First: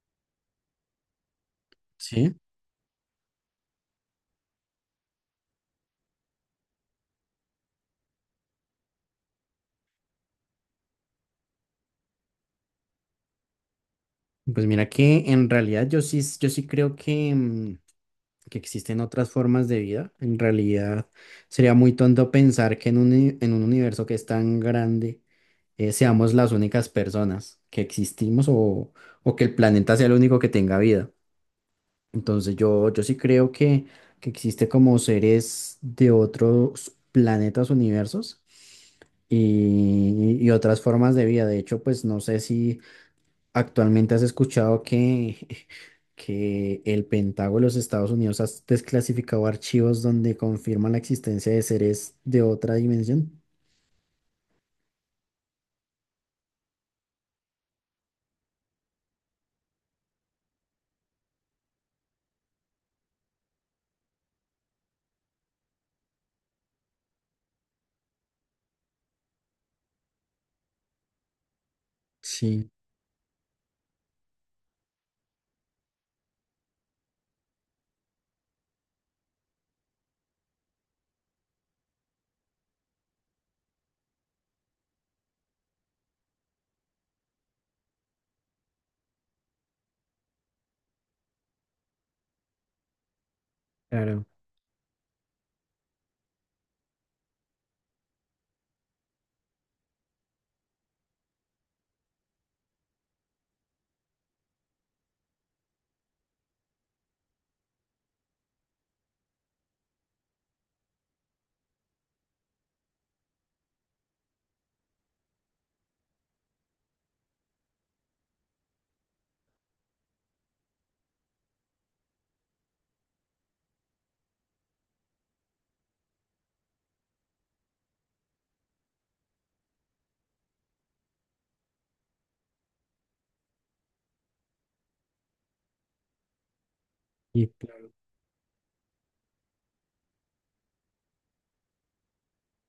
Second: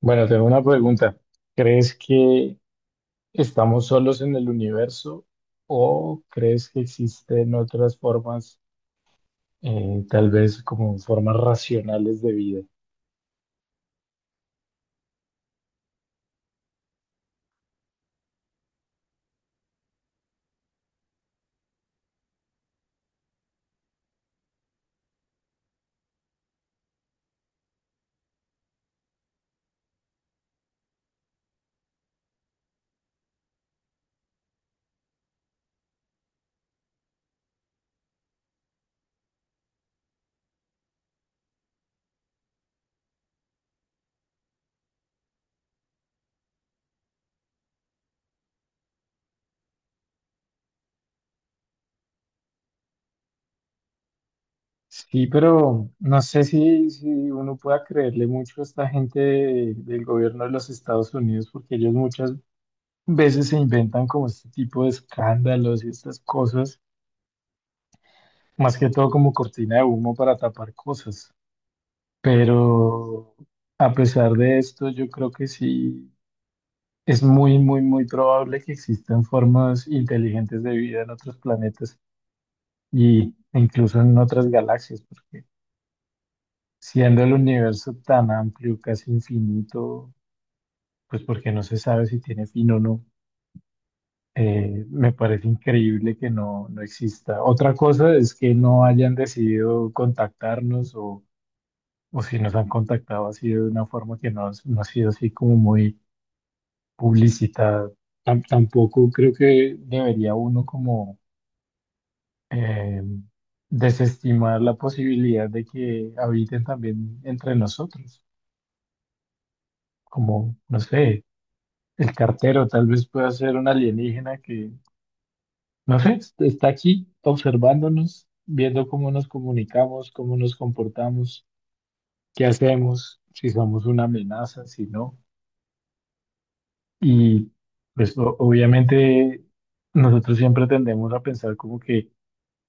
Bueno, tengo una pregunta. ¿Crees Sí, que estamos solos en el universo o crees que existen otras formas, tal vez como formas racionales de vida? pues mira que en realidad yo sí creo que, que existen otras formas de vida. En realidad sería muy tonto pensar que en en un universo que es tan grande, seamos las únicas personas que existimos o que el planeta sea el único que tenga vida. Entonces yo sí creo que existe como seres de otros planetas, universos y otras formas de vida. De hecho, pues no sé si actualmente has escuchado que, que el Pentágono de los Estados Unidos ha desclasificado archivos donde confirman la existencia de seres de otra dimensión. Sí, pero no sé si uno pueda creerle mucho a esta gente del gobierno de los Estados Unidos, porque ellos muchas veces se inventan como este tipo de escándalos y estas cosas, más que todo como cortina de humo para tapar cosas. Sí, Pero a pesar de esto, yo creo que sí es muy, muy, muy probable que existan formas inteligentes de vida en otros planetas y e incluso en otras galaxias, porque siendo el universo tan amplio, casi infinito, pues porque no se sabe si tiene fin o no, claro. Me parece increíble que no exista. Otra cosa es que no hayan decidido contactarnos o si nos han contactado ha sido de una forma que no ha sido así como muy publicidad. Tampoco creo que debería uno como eh, desestimar la posibilidad de que habiten también entre nosotros, como, no sé, el cartero tal vez pueda ser un alienígena que, no sé, está aquí observándonos, viendo cómo nos comunicamos, cómo nos comportamos, qué hacemos, si somos una amenaza, si no. Y, Y claro, pues obviamente nosotros siempre tendemos a pensar como que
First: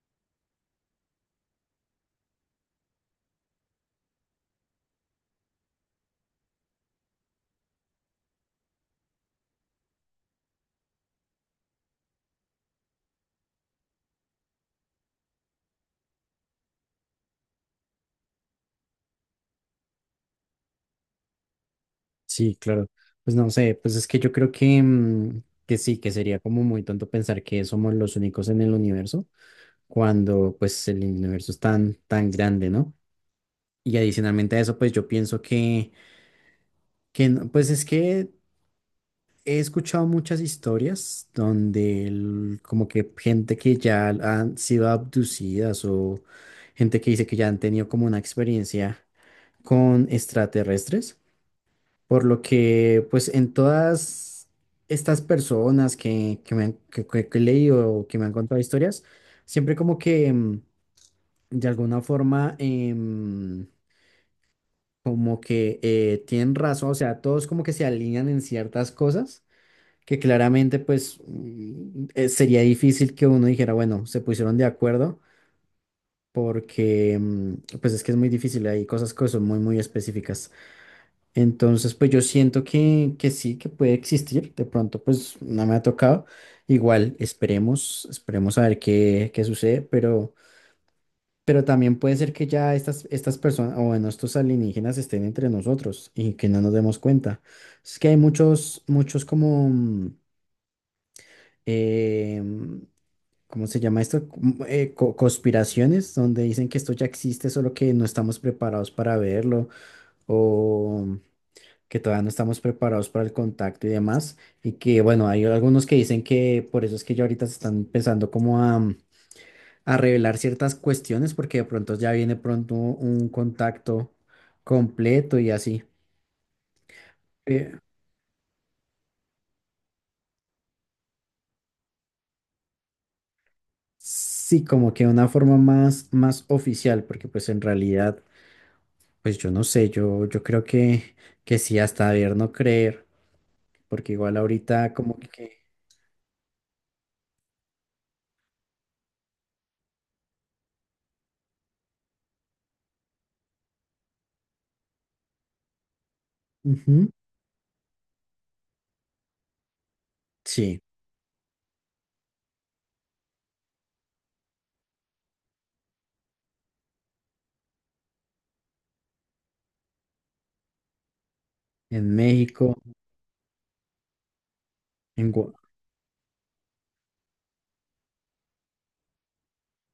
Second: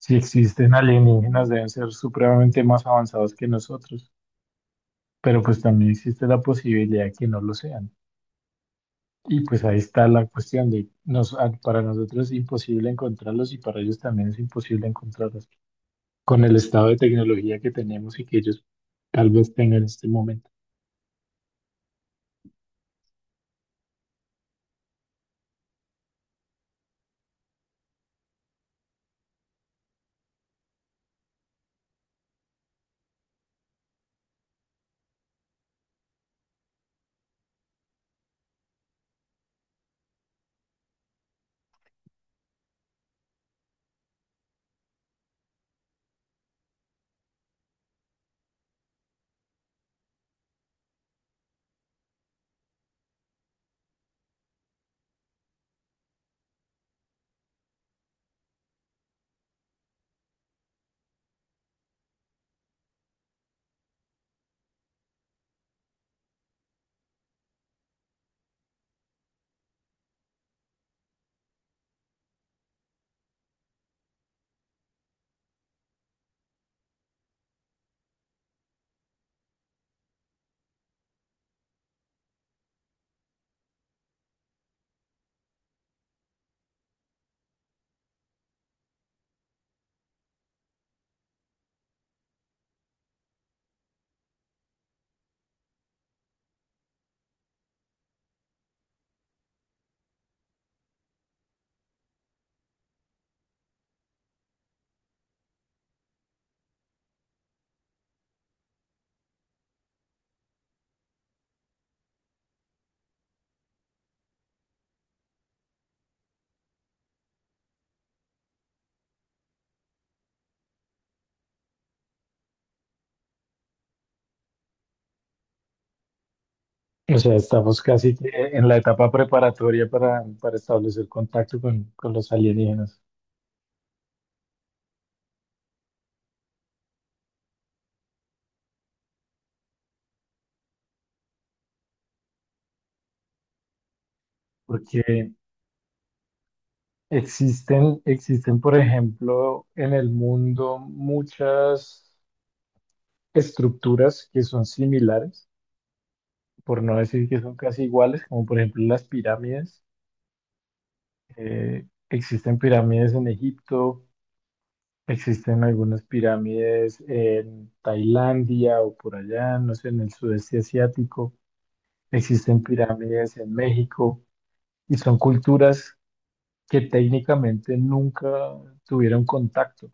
si existen alienígenas, deben ser supremamente más avanzados que nosotros, pero pues también existe la posibilidad que no lo sean. Y pues ahí está la cuestión de, para nosotros es imposible encontrarlos y para ellos también es imposible encontrarlos con el estado de tecnología que tenemos y que ellos tal vez tengan en este momento. sí, claro. Pues no sé, pues es que yo creo que, que sí, que sería como muy tonto pensar que somos los únicos en el universo, cuando pues el universo es tan, tan grande, ¿no? Y adicionalmente a eso, pues yo pienso que no, pues es que he escuchado muchas historias donde como que gente que ya han sido abducidas o gente que dice que ya han tenido como una experiencia con extraterrestres, por lo que pues en todas estas personas que he leído o que me han contado historias, siempre como que de alguna forma, como que tienen razón, o sea, todos como que se alinean en ciertas cosas que claramente pues sería difícil que uno dijera, bueno, se pusieron de acuerdo porque pues es que es muy difícil, hay cosas que son muy muy específicas. Entonces pues yo siento que sí, que puede existir, de pronto pues no me ha tocado, igual esperemos, esperemos a ver qué sucede, pero... Pero también puede ser que ya estas personas, o bueno, estos alienígenas estén entre nosotros y que no nos demos cuenta. Es que hay muchos, muchos como em, ¿cómo se llama esto? Como, conspiraciones, donde dicen que esto ya existe, solo que no estamos preparados para verlo o que todavía no estamos preparados para el contacto y demás. Y que, bueno, hay algunos que dicen que por eso es que ya ahorita se están empezando como a revelar ciertas cuestiones, porque de pronto ya viene pronto un contacto completo y así. O sea, Eh, estamos casi que en la etapa preparatoria para establecer contacto con los alienígenas, sí, como que una forma más, más oficial, porque pues en realidad... Pues yo no sé, yo creo que sí, hasta ver no creer, porque igual ahorita porque como que... existen, por ejemplo, en el mundo muchas estructuras que son similares, por no Ujú. decir que son casi iguales, como por ejemplo las pirámides. Sí, Eh, existen pirámides en Egipto, existen algunas pirámides en Tailandia o por allá, no sé, en el sudeste asiático. en Existen México, pirámides en México y son en... Gua-. culturas que técnicamente nunca tuvieron contacto.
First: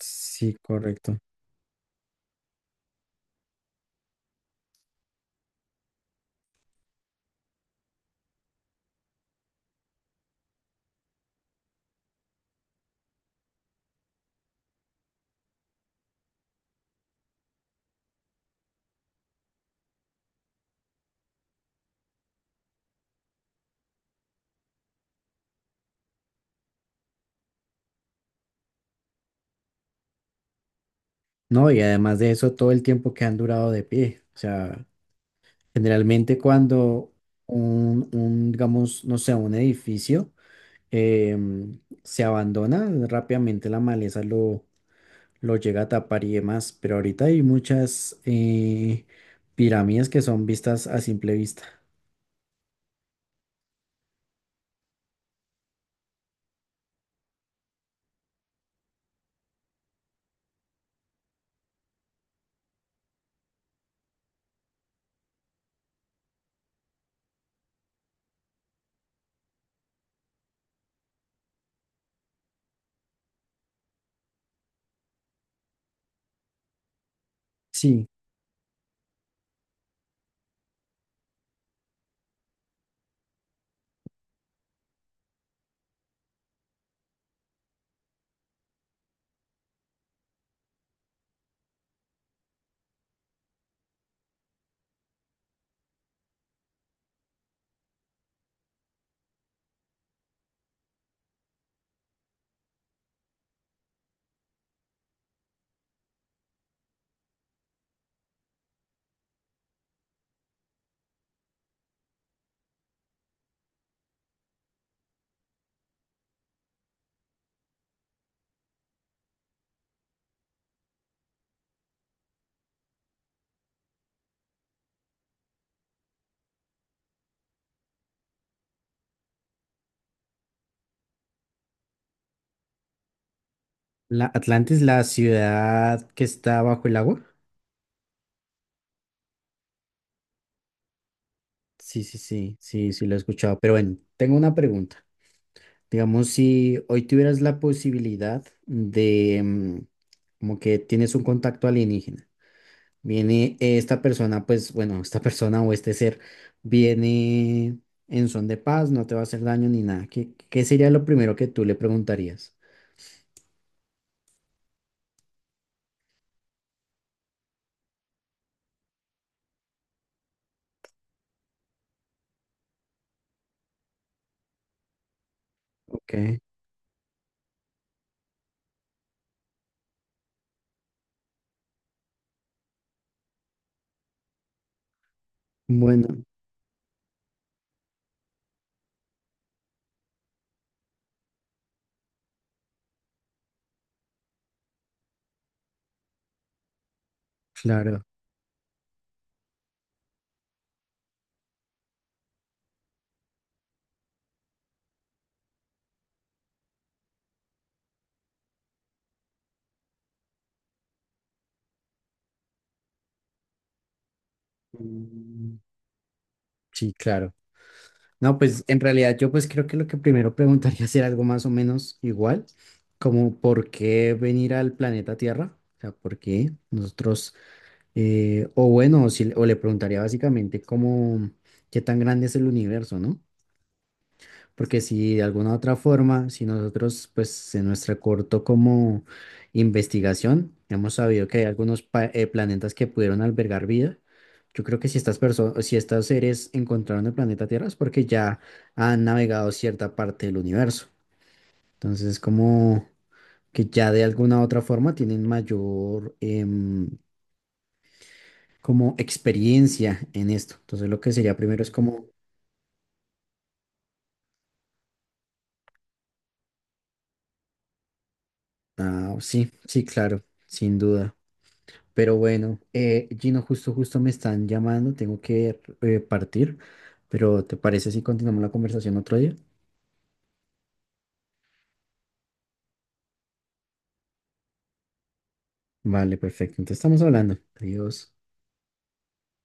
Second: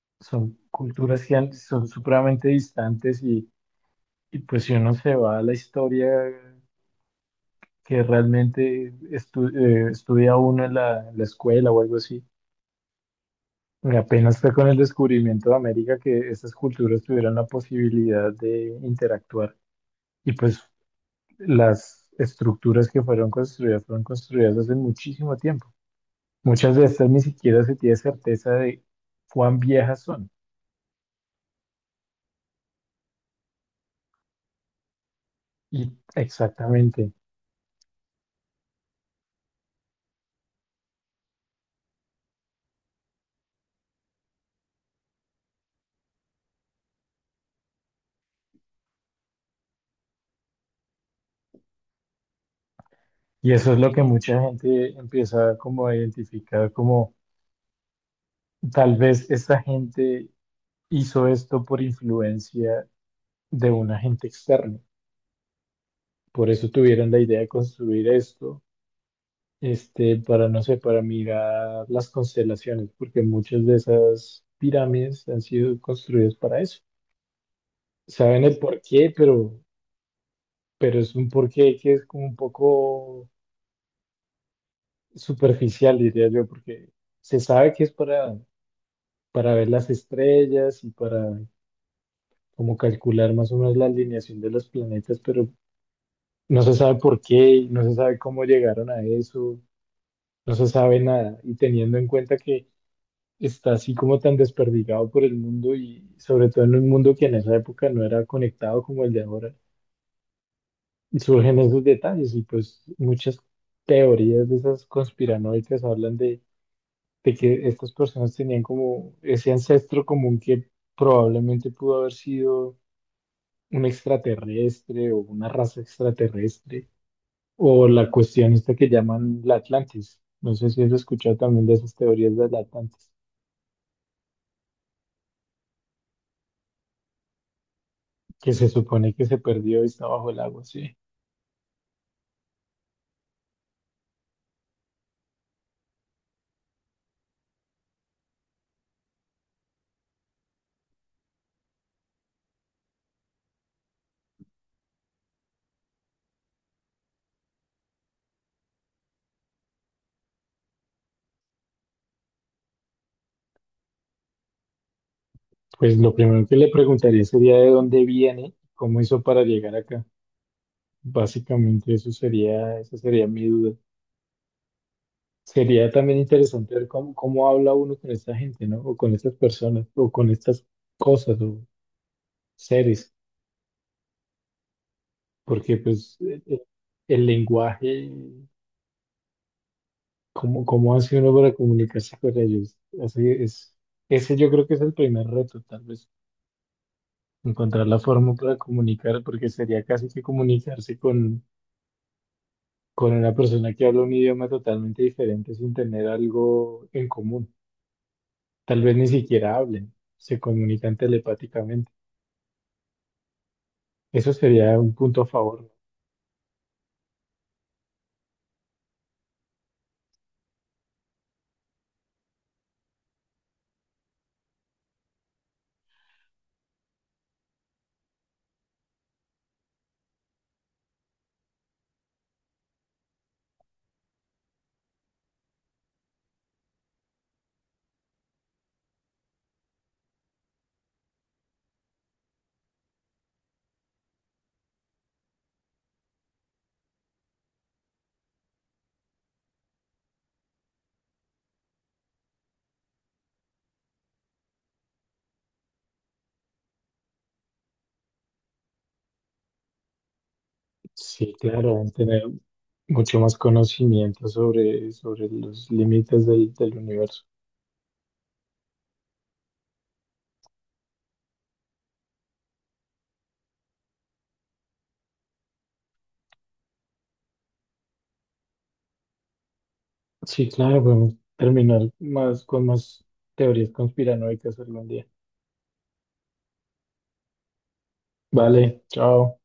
Sí, Son correcto. culturas que son supremamente distantes y pues si uno se va a la historia que realmente estudia uno en en la escuela o algo así, apenas fue con el descubrimiento de América que estas culturas tuvieron la posibilidad de interactuar y pues las estructuras que fueron construidas hace muchísimo tiempo. Muchas de estas ni siquiera se tiene certeza de cuán viejas son. No, y además de eso, todo el tiempo que han durado de pie. O sea, Y generalmente exactamente. cuando digamos, no sé, un edificio, se abandona, rápidamente la maleza lo llega a tapar y demás, pero ahorita hay muchas pirámides que son vistas a simple vista. Y eso es lo que mucha gente empieza como a identificar como tal vez esta gente hizo esto por influencia de un agente externo. Por eso tuvieron la idea de construir esto, este, para, no sé, para mirar las constelaciones, porque muchas de esas pirámides han sido construidas para eso. Sí, Saben el porqué, pero es un porqué que es como un poco superficial, diría yo, porque se sabe que es para ver las estrellas y para como calcular más o menos la alineación de los planetas, pero no se sabe por qué, y no se sabe cómo llegaron a eso, no se sabe nada. Y teniendo en cuenta que está así como tan desperdigado por el mundo y sobre todo en un mundo que en esa época no era conectado como el de ahora, surgen esos detalles y pues muchas teorías de esas conspiranoicas hablan de que estas personas tenían como ese ancestro común que probablemente pudo haber sido un extraterrestre o una raza extraterrestre, o la cuestión esta que llaman la Atlantis. No sé si has escuchado también de esas teorías de la Atlantis, la Atlantis, la ciudad que está bajo el agua. que se supone que se perdió y está bajo el agua, sí. Sí, sí, sí, sí, sí, lo he escuchado. Pero bueno, tengo una pregunta. Digamos, si hoy tuvieras la posibilidad de, como que tienes un contacto alienígena, viene esta persona, pues bueno, esta persona o este ser viene en son de paz, no te va a hacer daño ni nada. Qué sería lo primero que tú le preguntarías? Pues lo primero que le preguntaría sería de dónde viene, cómo hizo para llegar acá. Básicamente eso sería, esa sería mi duda. Sería también Ok, interesante ver cómo, cómo habla uno con esta gente, ¿no? O con estas personas, o con estas cosas o seres, porque pues bueno, el lenguaje ¿cómo, cómo hace uno para comunicarse con ellos? Así es, ese yo creo que es el primer reto, tal vez, encontrar la claro. forma para comunicar, porque sería casi que comunicarse con una persona que habla un idioma totalmente diferente sin tener algo en común. Tal vez ni siquiera hablen, se comunican telepáticamente. Eso sería un punto a Mm, favor. Sí, claro. No, pues en realidad yo pues creo que lo que primero preguntaría sería algo más o menos igual, como por qué venir al planeta Tierra, o sea, por qué nosotros, o bueno, o si- o le preguntaría básicamente cómo, qué tan grande es el universo, ¿no? Porque si de alguna otra forma, si nosotros, pues en nuestra corto como investigación, hemos sabido que hay algunos planetas que pudieron albergar vida, yo creo que si estas personas, si estos seres encontraron el planeta Tierra es porque ya han navegado cierta parte del universo. Entonces, como que ya de alguna otra forma tienen mayor como experiencia en esto. Entonces, lo que Sí, sería primero es claro, van a como, tener mucho más conocimiento sobre, sobre los límites del del universo. ah, sí, sí, claro, sin duda. Pero bueno, Gino, justo me están llamando, tengo que partir, pero ¿te parece si continuamos la conversación otro día? Sí, claro, podemos terminar más con más teorías conspiranoicas algún día. Vale, perfecto, entonces estamos hablando. Adiós. Vale, chao.